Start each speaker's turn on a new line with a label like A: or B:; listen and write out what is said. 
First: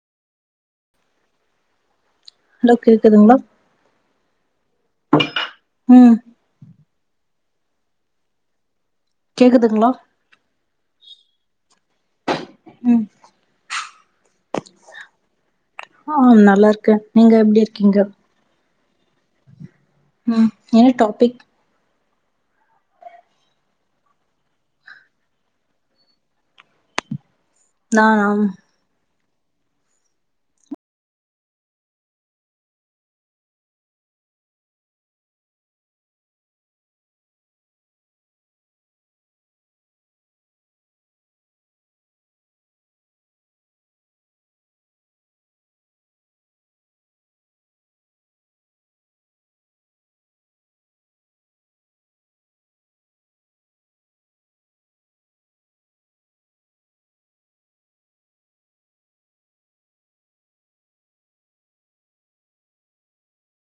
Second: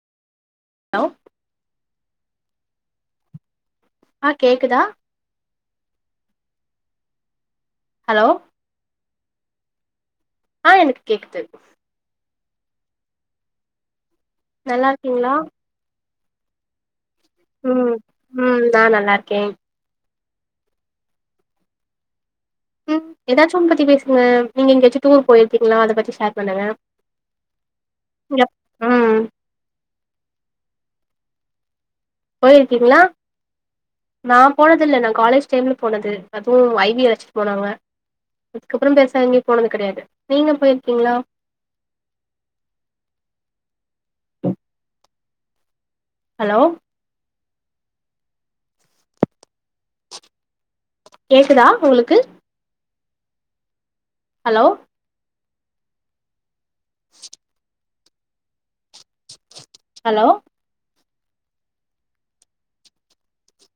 A: hello
B: hello கேக்குதுங்களா
A: ஆ கேக்குதா
B: ம்
A: ஹலோ
B: கேக்குதுங்களா
A: ஆ எனக்கு கேக்குது
B: ம்
A: நல்லா இருக்கீங்களா
B: ஆ நல்லா இருக்கேன் நீங்க எப்டி
A: ம்
B: இருக்கீங்க
A: ம் நான் நல்லா இருக்கன்
B: ம் என்ன டாபிக்
A: ம் ஏதாச்சும் ஒன்னு பத்தி பேசுங்க நீங்க எங்கேயாச்சும் டூர் போயிருக்கீங்களா அத பத்தி ஷர் பண்ணுங்க
B: நானா
A: எப் ம் போயிருக்கீங்ளா நா போனது இல்ல காலேஜ் டைம்ல போனது அதும் ஐ பி அழச்சுட்டு போனாங்க இதுக்கப்பறோம் பேருசா எங்கேயும் போனது கெடயாது நீங்க போயிருக்கீங்களா ஹலோ கேக்குதா உங்ளுக்கு ஹலோ ஹலோ